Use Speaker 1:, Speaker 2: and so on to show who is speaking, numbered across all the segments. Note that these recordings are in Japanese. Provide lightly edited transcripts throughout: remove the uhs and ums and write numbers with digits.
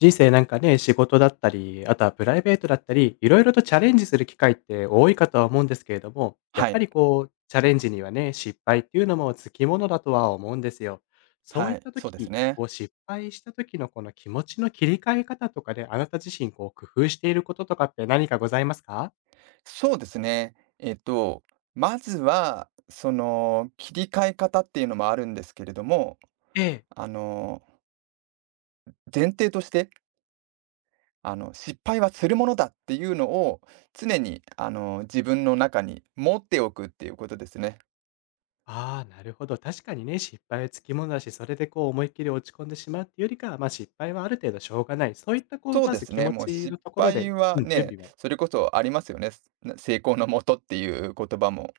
Speaker 1: 人生なんかね、仕事だったり、あとはプライベートだったり、いろいろとチャレンジする機会って多いかとは思うんですけれども、やっ
Speaker 2: は
Speaker 1: ぱ
Speaker 2: い、
Speaker 1: りこう、チャレンジにはね、失敗っていうのもつきものだとは思うんですよ。そう
Speaker 2: は
Speaker 1: いっ
Speaker 2: い、
Speaker 1: た
Speaker 2: そうです
Speaker 1: 時、
Speaker 2: ね。
Speaker 1: こう失敗した時のこの気持ちの切り替え方とかで、あなた自身こう工夫していることとかって何かございますか？
Speaker 2: そうですね。まずは、その、切り替え方っていうのもあるんですけれども、
Speaker 1: ええ。
Speaker 2: あの、前提として、失敗はするものだっていうのを、常に、自分の中に持っておくっていうことですね。
Speaker 1: ああ、なるほど。確かにね、失敗はつきものだし、それでこう思いっきり落ち込んでしまうっていうよりかは、ま、失敗はある程度しょうがない。そういったこう
Speaker 2: そう
Speaker 1: ま
Speaker 2: で
Speaker 1: ず
Speaker 2: す
Speaker 1: 気
Speaker 2: ね、
Speaker 1: 持
Speaker 2: もう
Speaker 1: ち
Speaker 2: 失
Speaker 1: のところ
Speaker 2: 敗
Speaker 1: で、
Speaker 2: は
Speaker 1: うん、準
Speaker 2: ね、
Speaker 1: 備は。
Speaker 2: それこそありますよね。成功のもとっていう言葉も。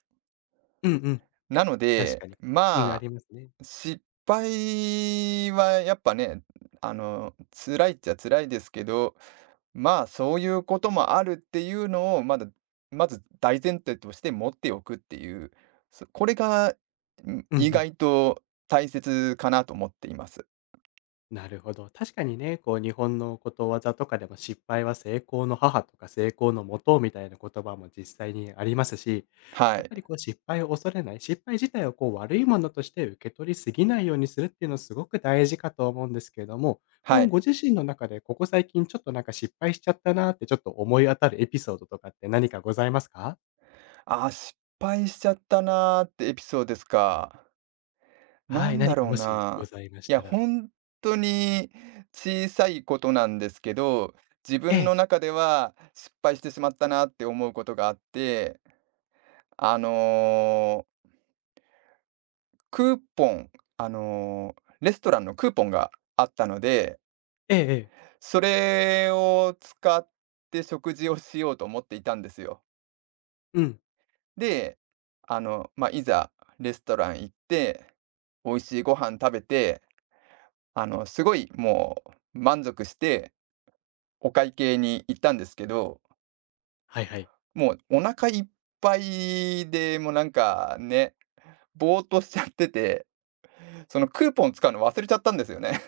Speaker 1: うんうん。
Speaker 2: なの
Speaker 1: 確
Speaker 2: で、
Speaker 1: かに。うん、あ
Speaker 2: ま
Speaker 1: りますね。
Speaker 2: あ、失敗はやっぱね、辛いっちゃ辛いですけど、まあ、そういうこともあるっていうのを、まず大前提として持っておくっていう、これが、
Speaker 1: うんう
Speaker 2: 意
Speaker 1: ん。
Speaker 2: 外と大切かなと思っています。
Speaker 1: なるほど。確かにね、こう日本のことわざとかでも失敗は成功の母とか成功のもとみたいな言葉も実際にありますし、
Speaker 2: は
Speaker 1: やっ
Speaker 2: い。
Speaker 1: ぱりこう失敗を恐れない、失敗自体をこう悪いものとして受け取りすぎないようにするっていうのすごく大事かと思うんですけれども、こ
Speaker 2: は
Speaker 1: うご
Speaker 2: い。
Speaker 1: 自身の中でここ最近ちょっとなんか失敗しちゃったなーってちょっと思い当たるエピソードとかって何かございますか？
Speaker 2: ああ、失敗しちゃったなーってエピソードですか。な
Speaker 1: はい、
Speaker 2: んだ
Speaker 1: 何か
Speaker 2: ろう
Speaker 1: もし
Speaker 2: な。
Speaker 1: ございまし
Speaker 2: いや、
Speaker 1: たら。
Speaker 2: 本当に小さいことなんですけど、自
Speaker 1: え
Speaker 2: 分の
Speaker 1: え、
Speaker 2: 中では失敗してしまったなって思うことがあって、あの、クーポン、あの、レストランのクーポンがあったので、
Speaker 1: ええ、ええ。
Speaker 2: それを使って食事をしようと思っていたんですよ。
Speaker 1: うん。
Speaker 2: で、まあ、いざレストラン行って、美味しいご飯食べて、すごいもう満足してお会計に行ったんですけど、
Speaker 1: はいはい。
Speaker 2: もうお腹いっぱいで、もうなんかね、ぼーっとしちゃってて、そのクーポン使うの忘れちゃったんですよね。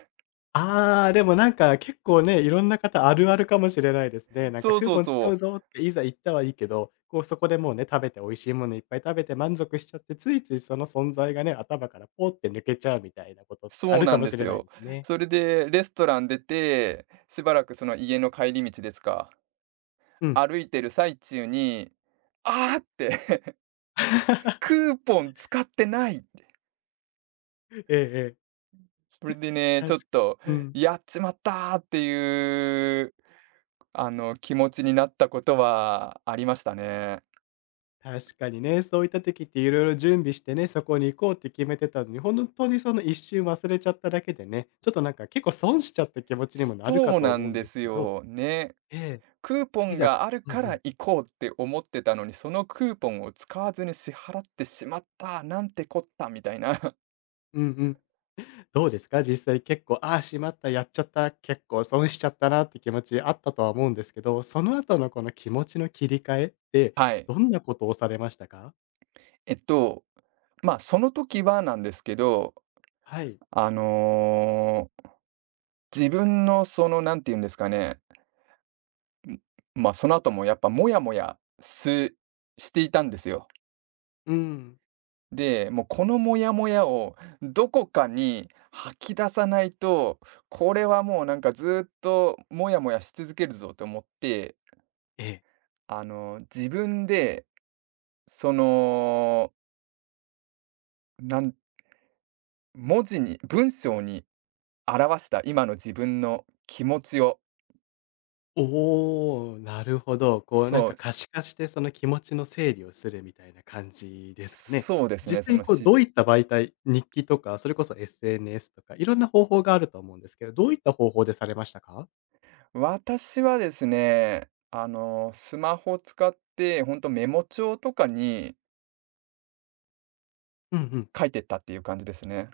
Speaker 1: ああ、でもなんか結構ね、いろんな方あるあるかもしれないですね。なんか
Speaker 2: そう
Speaker 1: クー
Speaker 2: そ
Speaker 1: ポ
Speaker 2: う
Speaker 1: ン使
Speaker 2: そ
Speaker 1: う
Speaker 2: う。
Speaker 1: ぞっていざ言ったはいいけど、こうそこでもうね、食べて美味しいものいっぱい食べて満足しちゃって、ついついその存在がね、頭からポーって抜けちゃうみたいなことってあ
Speaker 2: そう
Speaker 1: る
Speaker 2: な
Speaker 1: か
Speaker 2: ん
Speaker 1: も
Speaker 2: で
Speaker 1: し
Speaker 2: す
Speaker 1: れない
Speaker 2: よ。
Speaker 1: ですね。
Speaker 2: それでレストラン出て、しばらくその家の帰り道ですか、
Speaker 1: うん。
Speaker 2: 歩いてる最中に、ああって クーポン使ってないっ。
Speaker 1: ええええ。
Speaker 2: それでね、
Speaker 1: た
Speaker 2: ちょっと
Speaker 1: うん、
Speaker 2: 「やっちまった！」っていう、気持ちになったことはありましたね。
Speaker 1: 確かにね、そういった時っていろいろ準備してね、そこに行こうって決めてたのに、本当にその一瞬忘れちゃっただけでね、ちょっとなんか結構損しちゃった気持ちにもなるか
Speaker 2: そう
Speaker 1: と
Speaker 2: な
Speaker 1: 思う
Speaker 2: ん
Speaker 1: ん
Speaker 2: で
Speaker 1: です
Speaker 2: す
Speaker 1: けど。
Speaker 2: よ、ね。
Speaker 1: ええ。
Speaker 2: クーポ
Speaker 1: い
Speaker 2: ン
Speaker 1: ざ
Speaker 2: がある
Speaker 1: うんう
Speaker 2: から
Speaker 1: ん。
Speaker 2: 行こうって思ってたのに、そのクーポンを使わずに支払ってしまった、なんてこった、みたいな。
Speaker 1: うんうん。どうですか？実際結構、ああ、しまった、やっちゃった、結構損しちゃったなって気持ちあったとは思うんですけど、その後のこの気持ちの切り替えって、
Speaker 2: はい。
Speaker 1: どんなことをされましたか？
Speaker 2: えっと、ま、あその時はなんですけど、
Speaker 1: はい。
Speaker 2: あの、自分のその、なんて言うんですかね、ま、あその後もやっぱモヤモヤしていたんですよ。
Speaker 1: うん。
Speaker 2: で、もうこのモヤモヤをどこかに吐き出さないと、これはもうなんかずーっとモヤモヤし続けるぞと思って、
Speaker 1: ええ。
Speaker 2: 自分でその、なん文字に文章に表した今の自分の気持ちを、
Speaker 1: おお、なるほど。こうなん
Speaker 2: そ
Speaker 1: か
Speaker 2: う、
Speaker 1: 可視化してその気持ちの整理をするみたいな感じですかね。
Speaker 2: そうですね、
Speaker 1: 実
Speaker 2: そ
Speaker 1: 際に
Speaker 2: の
Speaker 1: こう
Speaker 2: 失
Speaker 1: どういった媒体、日記とか、それこそ SNS とか、いろんな方法があると思うんですけど、どういった方法でされましたか？
Speaker 2: 私はですね、スマホを使って、ほんとメモ帳とかに
Speaker 1: うんうん。
Speaker 2: 書いてったっていう感じですね。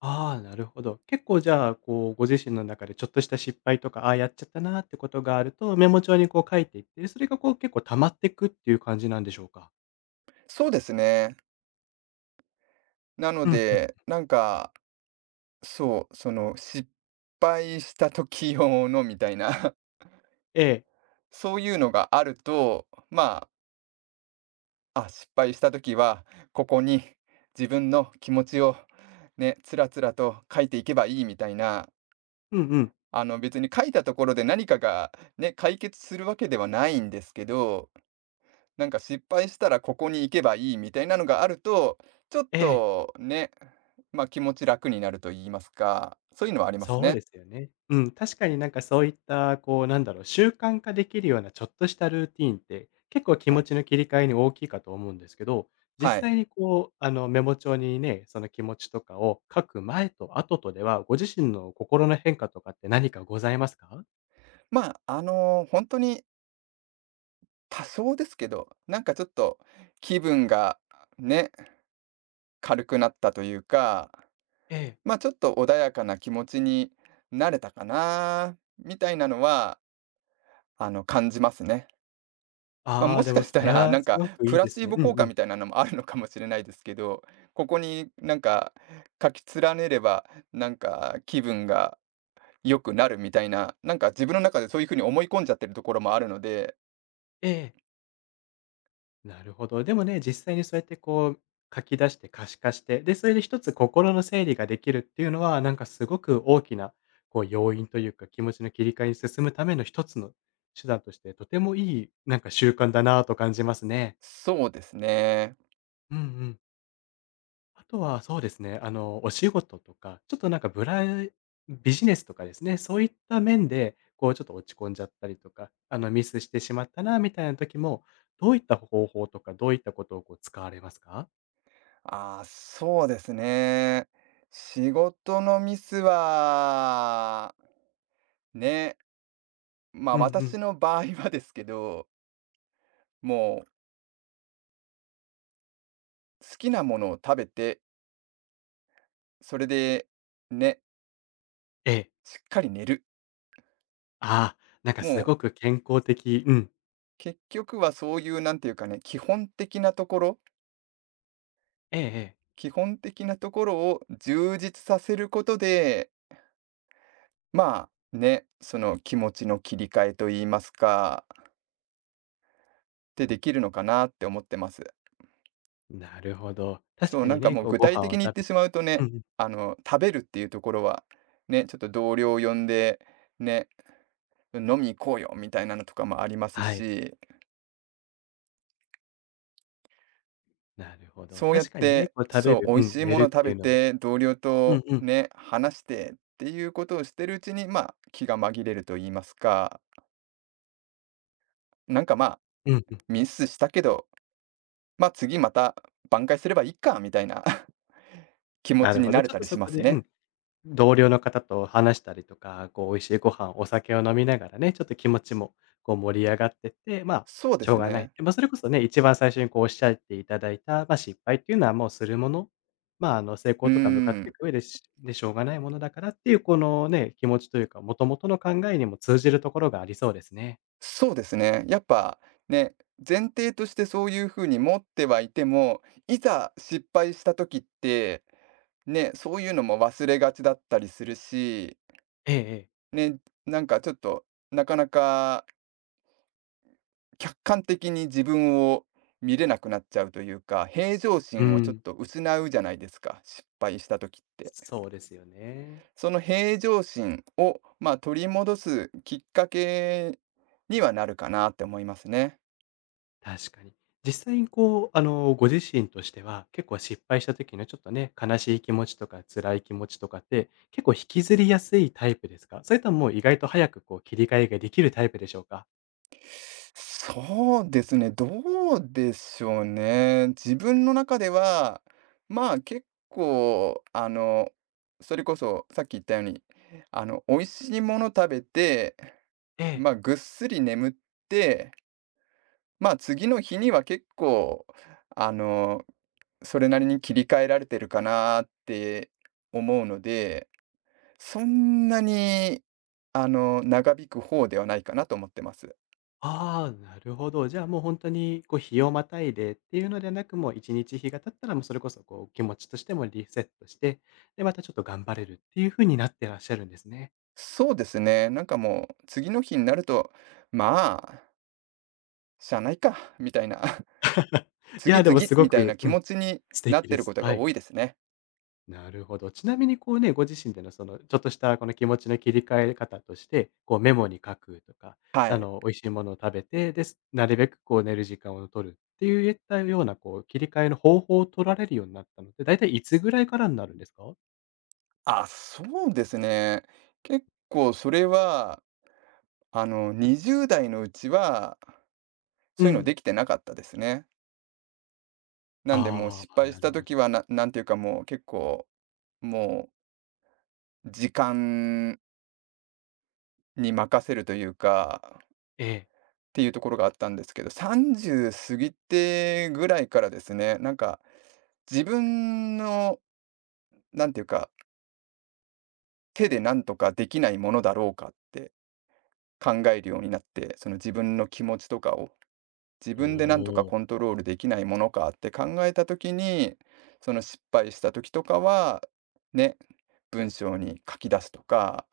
Speaker 1: ああ、なるほど。結構じゃあ、こう、ご自身の中でちょっとした失敗とか、ああ、やっちゃったなってことがあると、メモ帳にこう書いていって、それがこう結構溜まっていくっていう感じなんでしょうか？
Speaker 2: そうですね。なの
Speaker 1: うんうん。
Speaker 2: で、なんか、そう、失敗した時用のみたいな、
Speaker 1: ええ。
Speaker 2: そういうのがあると、まあ、失敗した時は、ここに自分の気持ちをね、つらつらと書いていけばいいみたいな、
Speaker 1: うんうん。
Speaker 2: 別に書いたところで何かがね、解決するわけではないんですけど、なんか失敗したらここに行けばいいみたいなのがあると、ちょっ
Speaker 1: ええ。
Speaker 2: とね、まあ、気持ち楽になると言いますか、そういうのはあります
Speaker 1: そうで
Speaker 2: ね。
Speaker 1: すよね。うん、確かになんかそういった、こう、なんだろう、習慣化できるようなちょっとしたルーティーンって、結構気
Speaker 2: は
Speaker 1: 持
Speaker 2: い。
Speaker 1: ちの切り替えに大きいかと思うんですけど、
Speaker 2: は
Speaker 1: 実
Speaker 2: い。
Speaker 1: 際にこう、メモ帳にね、その気持ちとかを書く前と後とでは、ご自身の心の変化とかって何かございますか？
Speaker 2: まあ、本当に多少ですけど、なんかちょっと気分がね、軽くなったというか、
Speaker 1: ええ。
Speaker 2: ま、あちょっと穏やかな気持ちになれたかなみたいなのは、感じますね。ま、あ、
Speaker 1: あ
Speaker 2: も
Speaker 1: あ、
Speaker 2: し
Speaker 1: で
Speaker 2: か
Speaker 1: も
Speaker 2: し
Speaker 1: そ
Speaker 2: た
Speaker 1: れ
Speaker 2: ら、
Speaker 1: は
Speaker 2: なん
Speaker 1: す
Speaker 2: か、
Speaker 1: ごく
Speaker 2: プ
Speaker 1: いい
Speaker 2: ラ
Speaker 1: で
Speaker 2: シ
Speaker 1: す
Speaker 2: ー
Speaker 1: ね。
Speaker 2: ボ
Speaker 1: うん
Speaker 2: 効果
Speaker 1: う
Speaker 2: み
Speaker 1: ん。
Speaker 2: たいなのもあるのかもしれないですけど、ここになんか、書き連ねれば、なんか気分が良くなるみたいな、なんか自分の中でそういう風に思い込んじゃってるところもあるので、
Speaker 1: ええ。なるほど。でもね、実際にそうやってこう、書き出して可視化して、で、それで一つ心の整理ができるっていうのは、なんかすごく大きな、こう、要因というか、気持ちの切り替えに進むための一つの手段として、とてもいい、なんか習慣だなぁと感じますね。
Speaker 2: そうですね。
Speaker 1: うんうん。あとはそうですね、お仕事とか、ちょっとなんかビジネスとかですね、そういった面で、こうちょっと落ち込んじゃったりとか、ミスしてしまったな、みたいな時も、どういった方法とか、どういったことをこう使われますか？
Speaker 2: ああ、そうですね。仕事のミスは、ね、ま、あ、
Speaker 1: うんうん。
Speaker 2: 私の場合はですけど、もう好きなものを食べて、それで、ね、
Speaker 1: ええ。
Speaker 2: しっかり寝る。
Speaker 1: ああ、なんか
Speaker 2: も
Speaker 1: す
Speaker 2: う
Speaker 1: ごく健康的。うん。
Speaker 2: 結局はそういうなんていうかね、基本的なところ
Speaker 1: ええええ。
Speaker 2: 基本的なところを充実させることで、まあ、ね、その気持ちの切り替えと言いますか、ってできるのかなって思ってます。
Speaker 1: なるほど。確
Speaker 2: そう、
Speaker 1: か
Speaker 2: な
Speaker 1: に
Speaker 2: んか
Speaker 1: ね、
Speaker 2: もう
Speaker 1: こう
Speaker 2: 具
Speaker 1: ご
Speaker 2: 体
Speaker 1: 飯
Speaker 2: 的
Speaker 1: を
Speaker 2: に言っ
Speaker 1: 食
Speaker 2: て
Speaker 1: べ
Speaker 2: しま
Speaker 1: て。
Speaker 2: うと
Speaker 1: う
Speaker 2: ね、
Speaker 1: んうん。
Speaker 2: 食べるっていうところは、ね、ちょっと同僚を呼んで、ね、飲み行こうよみたいなのとかもあります
Speaker 1: はい。
Speaker 2: し、
Speaker 1: なるほど。
Speaker 2: そうやっ
Speaker 1: 確かにね、
Speaker 2: て、
Speaker 1: こう食べ
Speaker 2: そう、
Speaker 1: る、
Speaker 2: 美
Speaker 1: う
Speaker 2: 味
Speaker 1: ん、
Speaker 2: しい
Speaker 1: 寝
Speaker 2: もの
Speaker 1: るっ
Speaker 2: 食
Speaker 1: てい
Speaker 2: べ
Speaker 1: うのは。
Speaker 2: て、同僚
Speaker 1: う
Speaker 2: と
Speaker 1: んうん。
Speaker 2: ね、話してっていうことをしてるうちに、まあ、気が紛れると言いますか、なんかまあ、
Speaker 1: うんうん。
Speaker 2: ミスしたけど、まあ次また挽回すればいいかみたいな 気持
Speaker 1: な
Speaker 2: ち
Speaker 1: る
Speaker 2: に
Speaker 1: ほ
Speaker 2: な
Speaker 1: ど。
Speaker 2: れ
Speaker 1: ちょっ
Speaker 2: た
Speaker 1: と
Speaker 2: りし
Speaker 1: そ
Speaker 2: ま
Speaker 1: こ
Speaker 2: す
Speaker 1: で。う
Speaker 2: ね。
Speaker 1: ん。同僚の方と話したりとか、こう美味しいご飯、お酒を飲みながらね、ちょっと気持ちもこう盛り上がってって、まあ、
Speaker 2: そうで
Speaker 1: しょ
Speaker 2: す
Speaker 1: うがない。
Speaker 2: ね。
Speaker 1: で、まあ、それこそね、一番最初にこうおっしゃっていただいた、まあ、失敗っていうのはもうするもの、まあ、成
Speaker 2: うー
Speaker 1: 功とか向かってい
Speaker 2: ん、
Speaker 1: く上ででしょうがないものだからっていうこのね、気持ちというか、もともとの考えにも通じるところがありそうですね。
Speaker 2: そうですね。やっぱね、前提としてそういうふうに持ってはいても、いざ失敗した時って、ね、そういうのも忘れがちだったりするし、
Speaker 1: ええええ。
Speaker 2: ね、なんかちょっと、なかなか客観的に自分を見れなくなっちゃうというか、平常
Speaker 1: う
Speaker 2: 心をちょっ
Speaker 1: ん、
Speaker 2: と失うじゃないですか、失敗した時って。
Speaker 1: そうですよね。
Speaker 2: その平常心を、まあ、取り戻すきっかけにはなるかなって思いますね。
Speaker 1: 確かに。実際にこう、ご自身としては、結構失敗した時のちょっとね、悲しい気持ちとか辛い気持ちとかって、結構引きずりやすいタイプですか？それとももう意外と早くこう切り替えができるタイプでしょうか？
Speaker 2: そうですね、どうでしょうね。自分の中では、まあ、結構、それこそさっき言ったように、美味しいもの食べて、
Speaker 1: ええ。
Speaker 2: ま、あ、ぐっすり眠って、ま、あ次の日には結構、あの、それなりに切り替えられてるかなって思うので、そんなに、長引く方ではないかなと思ってます。
Speaker 1: ああ、なるほど。じゃあもう本当にこう日をまたいでっていうのではなく、もう1日、日が経ったら、もうそれこそこう気持ちとしてもリセットして、で、またちょっと頑張れるっていう風になってらっしゃるんですね。
Speaker 2: そうですね、なんかもう、次の日になると、まあ、しゃあないかみたいな、
Speaker 1: い
Speaker 2: 次
Speaker 1: や、でも
Speaker 2: 々
Speaker 1: すご
Speaker 2: みたいな
Speaker 1: く、
Speaker 2: 気
Speaker 1: うん、
Speaker 2: 持ちに
Speaker 1: 素
Speaker 2: なっ
Speaker 1: 敵
Speaker 2: て
Speaker 1: で
Speaker 2: る
Speaker 1: す。
Speaker 2: ことが
Speaker 1: はい。
Speaker 2: 多いですね。
Speaker 1: なるほど。ちなみにこうね、ご自身でのその、ちょっとしたこの気持ちの切り替え方として、こうメモに書くとか、
Speaker 2: はい。
Speaker 1: 美味しいものを食べて、です。なるべくこう寝る時間を取るっていったようなこう切り替えの方法を取られるようになったのって、だいたいいつぐらいからになるんですか？
Speaker 2: あ、そうですね。結構それは20代のうちは、
Speaker 1: う
Speaker 2: そういうので
Speaker 1: ん。
Speaker 2: きてなかったですね。なんでもう
Speaker 1: あ
Speaker 2: 失
Speaker 1: あ、
Speaker 2: 敗し
Speaker 1: な
Speaker 2: た
Speaker 1: るほ
Speaker 2: 時
Speaker 1: ど。
Speaker 2: は、なんていうかもう結構、もう時間に任せるというか、
Speaker 1: ええ。
Speaker 2: っていうところがあったんですけど、30過ぎてぐらいからですね、なんか自分の、なんていうか、手でなんとかできないものだろうかって考えるようになって、その自分の気持ちとかを。自
Speaker 1: お
Speaker 2: 分でなんとか
Speaker 1: お。
Speaker 2: コントロールできないものかって考えた時に、その失敗した時とかは、ね、文章に書き出すとか、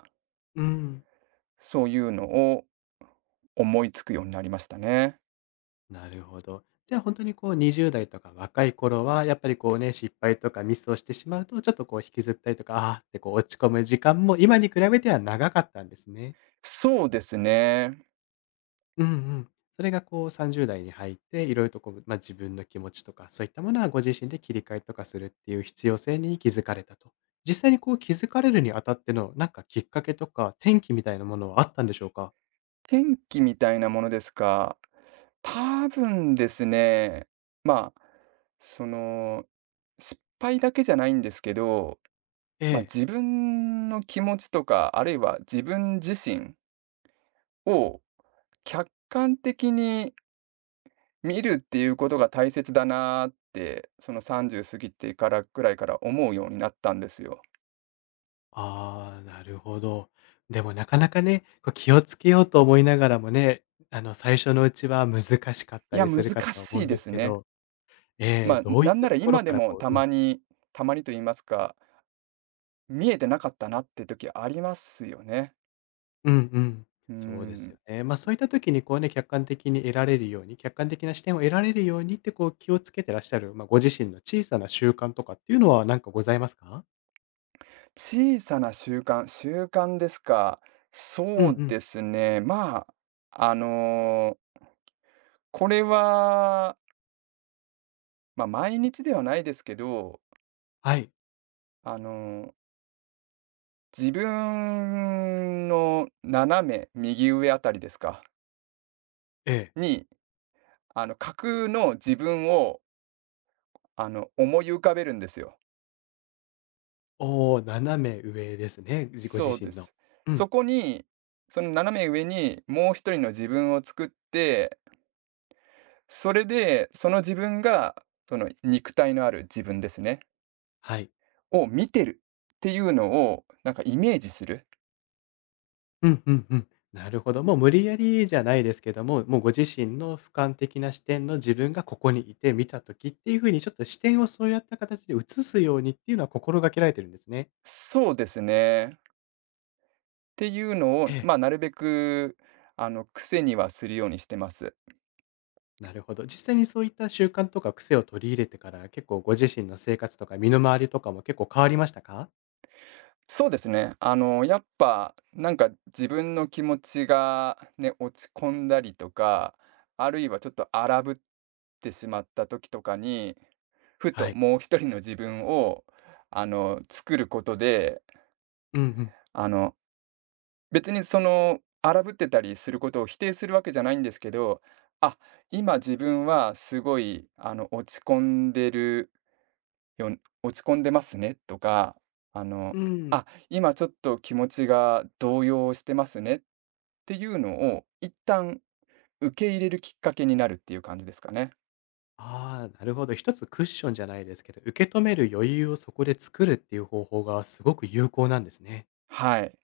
Speaker 1: うん。
Speaker 2: そういうのを思いつくようになりましたね。
Speaker 1: なるほど。じゃあ本当にこう20代とか若い頃は、やっぱりこうね、失敗とかミスをしてしまうと、ちょっとこう引きずったりとか、あーってこう落ち込む時間も今に比べては長かったんですね。
Speaker 2: そうですね。
Speaker 1: うんうん。それがこう30代に入って、いろいろとこう、まあ、自分の気持ちとか、そういったものはご自身で切り替えとかするっていう必要性に気づかれたと。実際にこう気づかれるにあたっての、なんかきっかけとか、転機みたいなものはあったんでしょうか？
Speaker 2: 天気みたいなものですか。多分ですね、まあ、その、失敗だけじゃないんですけど、
Speaker 1: え
Speaker 2: まあ、
Speaker 1: え。
Speaker 2: 自分の気持ちとか、あるいは自分自身を客観的に見るっていうことが大切だなーって、その30過ぎてからくらいから思うようになったんですよ。
Speaker 1: ああ、なるほど。でもなかなかね、こう気をつけようと思いながらもね、最初のうちは難しかっ
Speaker 2: い
Speaker 1: た
Speaker 2: や、
Speaker 1: りす
Speaker 2: 難
Speaker 1: るかとは思う
Speaker 2: し
Speaker 1: ん
Speaker 2: いで
Speaker 1: です
Speaker 2: す
Speaker 1: け
Speaker 2: ね。
Speaker 1: ど、え
Speaker 2: ま
Speaker 1: え、
Speaker 2: あ、
Speaker 1: どういっ
Speaker 2: なん
Speaker 1: た
Speaker 2: なら
Speaker 1: ところ
Speaker 2: 今で
Speaker 1: から
Speaker 2: も
Speaker 1: こ
Speaker 2: た
Speaker 1: う、うん、
Speaker 2: まに、たまにと言いますか、見えてなかったなって時ありますよね。
Speaker 1: うんうん、
Speaker 2: う
Speaker 1: そうです
Speaker 2: ん。
Speaker 1: よね。ま、そういった時にこうね、客観的に得られるように、客観的な視点を得られるようにってこう気をつけてらっしゃる、ま、ご自身の小さな習慣とかっていうのは何かございますか？
Speaker 2: 小さな習慣ですか。
Speaker 1: うん
Speaker 2: そう
Speaker 1: うん。
Speaker 2: ですね、まあ、これは、まあ、毎日ではないですけど、
Speaker 1: はい。
Speaker 2: あの自分の斜め右上あたりですか、
Speaker 1: ええ。
Speaker 2: に、架空の自分を、思い浮かべるんですよ。
Speaker 1: おお、斜め上ですね、ご自
Speaker 2: そうで
Speaker 1: 身の。
Speaker 2: す。
Speaker 1: う
Speaker 2: そ
Speaker 1: ん、
Speaker 2: こに、その斜め上にもう一人の自分を作って、それで、その自分が、その肉体のある自分ですね、
Speaker 1: はい。
Speaker 2: を見てるっていうのを、なんかイメージする。
Speaker 1: うんうんうん。なるほど。もう無理やりじゃないですけども、もうご自身の俯瞰的な視点の自分がここにいて見た時っていう風にちょっと視点をそうやった形で移すようにっていうのは心がけられてるんですね。
Speaker 2: そうですね。っていうのを、
Speaker 1: ええ。
Speaker 2: ま、あなるべく、癖にはするようにしてます。
Speaker 1: なるほど。実際にそういった習慣とか癖を取り入れてから、結構ご自身の生活とか身の回りとかも結構変わりましたか？
Speaker 2: そうですね。やっぱ、なんか自分の気持ちがね、落ち込んだりとか、あるいはちょっと荒ぶってしまった時とかに、ふ
Speaker 1: は
Speaker 2: と
Speaker 1: い。
Speaker 2: もう一人の自分を、作ることで、
Speaker 1: うんうん。
Speaker 2: あの、別にその、荒ぶってたりすることを否定するわけじゃないんですけど、あ、今自分はすごい、んでる「落ち込んでますね」とか、あの
Speaker 1: うん。
Speaker 2: 「あ、今ちょっと気持ちが動揺してますね」っていうのを一旦受け入れるきっかけになるっていう感じですかね。
Speaker 1: ああ、なるほど。一つクッションじゃないですけど、受け止める余裕をそこで作るっていう方法がすごく有効なんですね。
Speaker 2: はい、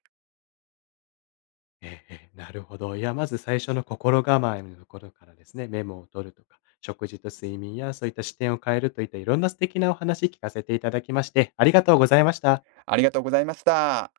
Speaker 1: ええええ、なるほど。いや、まず最初の心構えのところからですね、メモを取るとか、食事と睡眠やそういった視点を変えるといったいろんな素敵なお話聞かせていただきまして、ありがとうございました。
Speaker 2: ありがとうございました。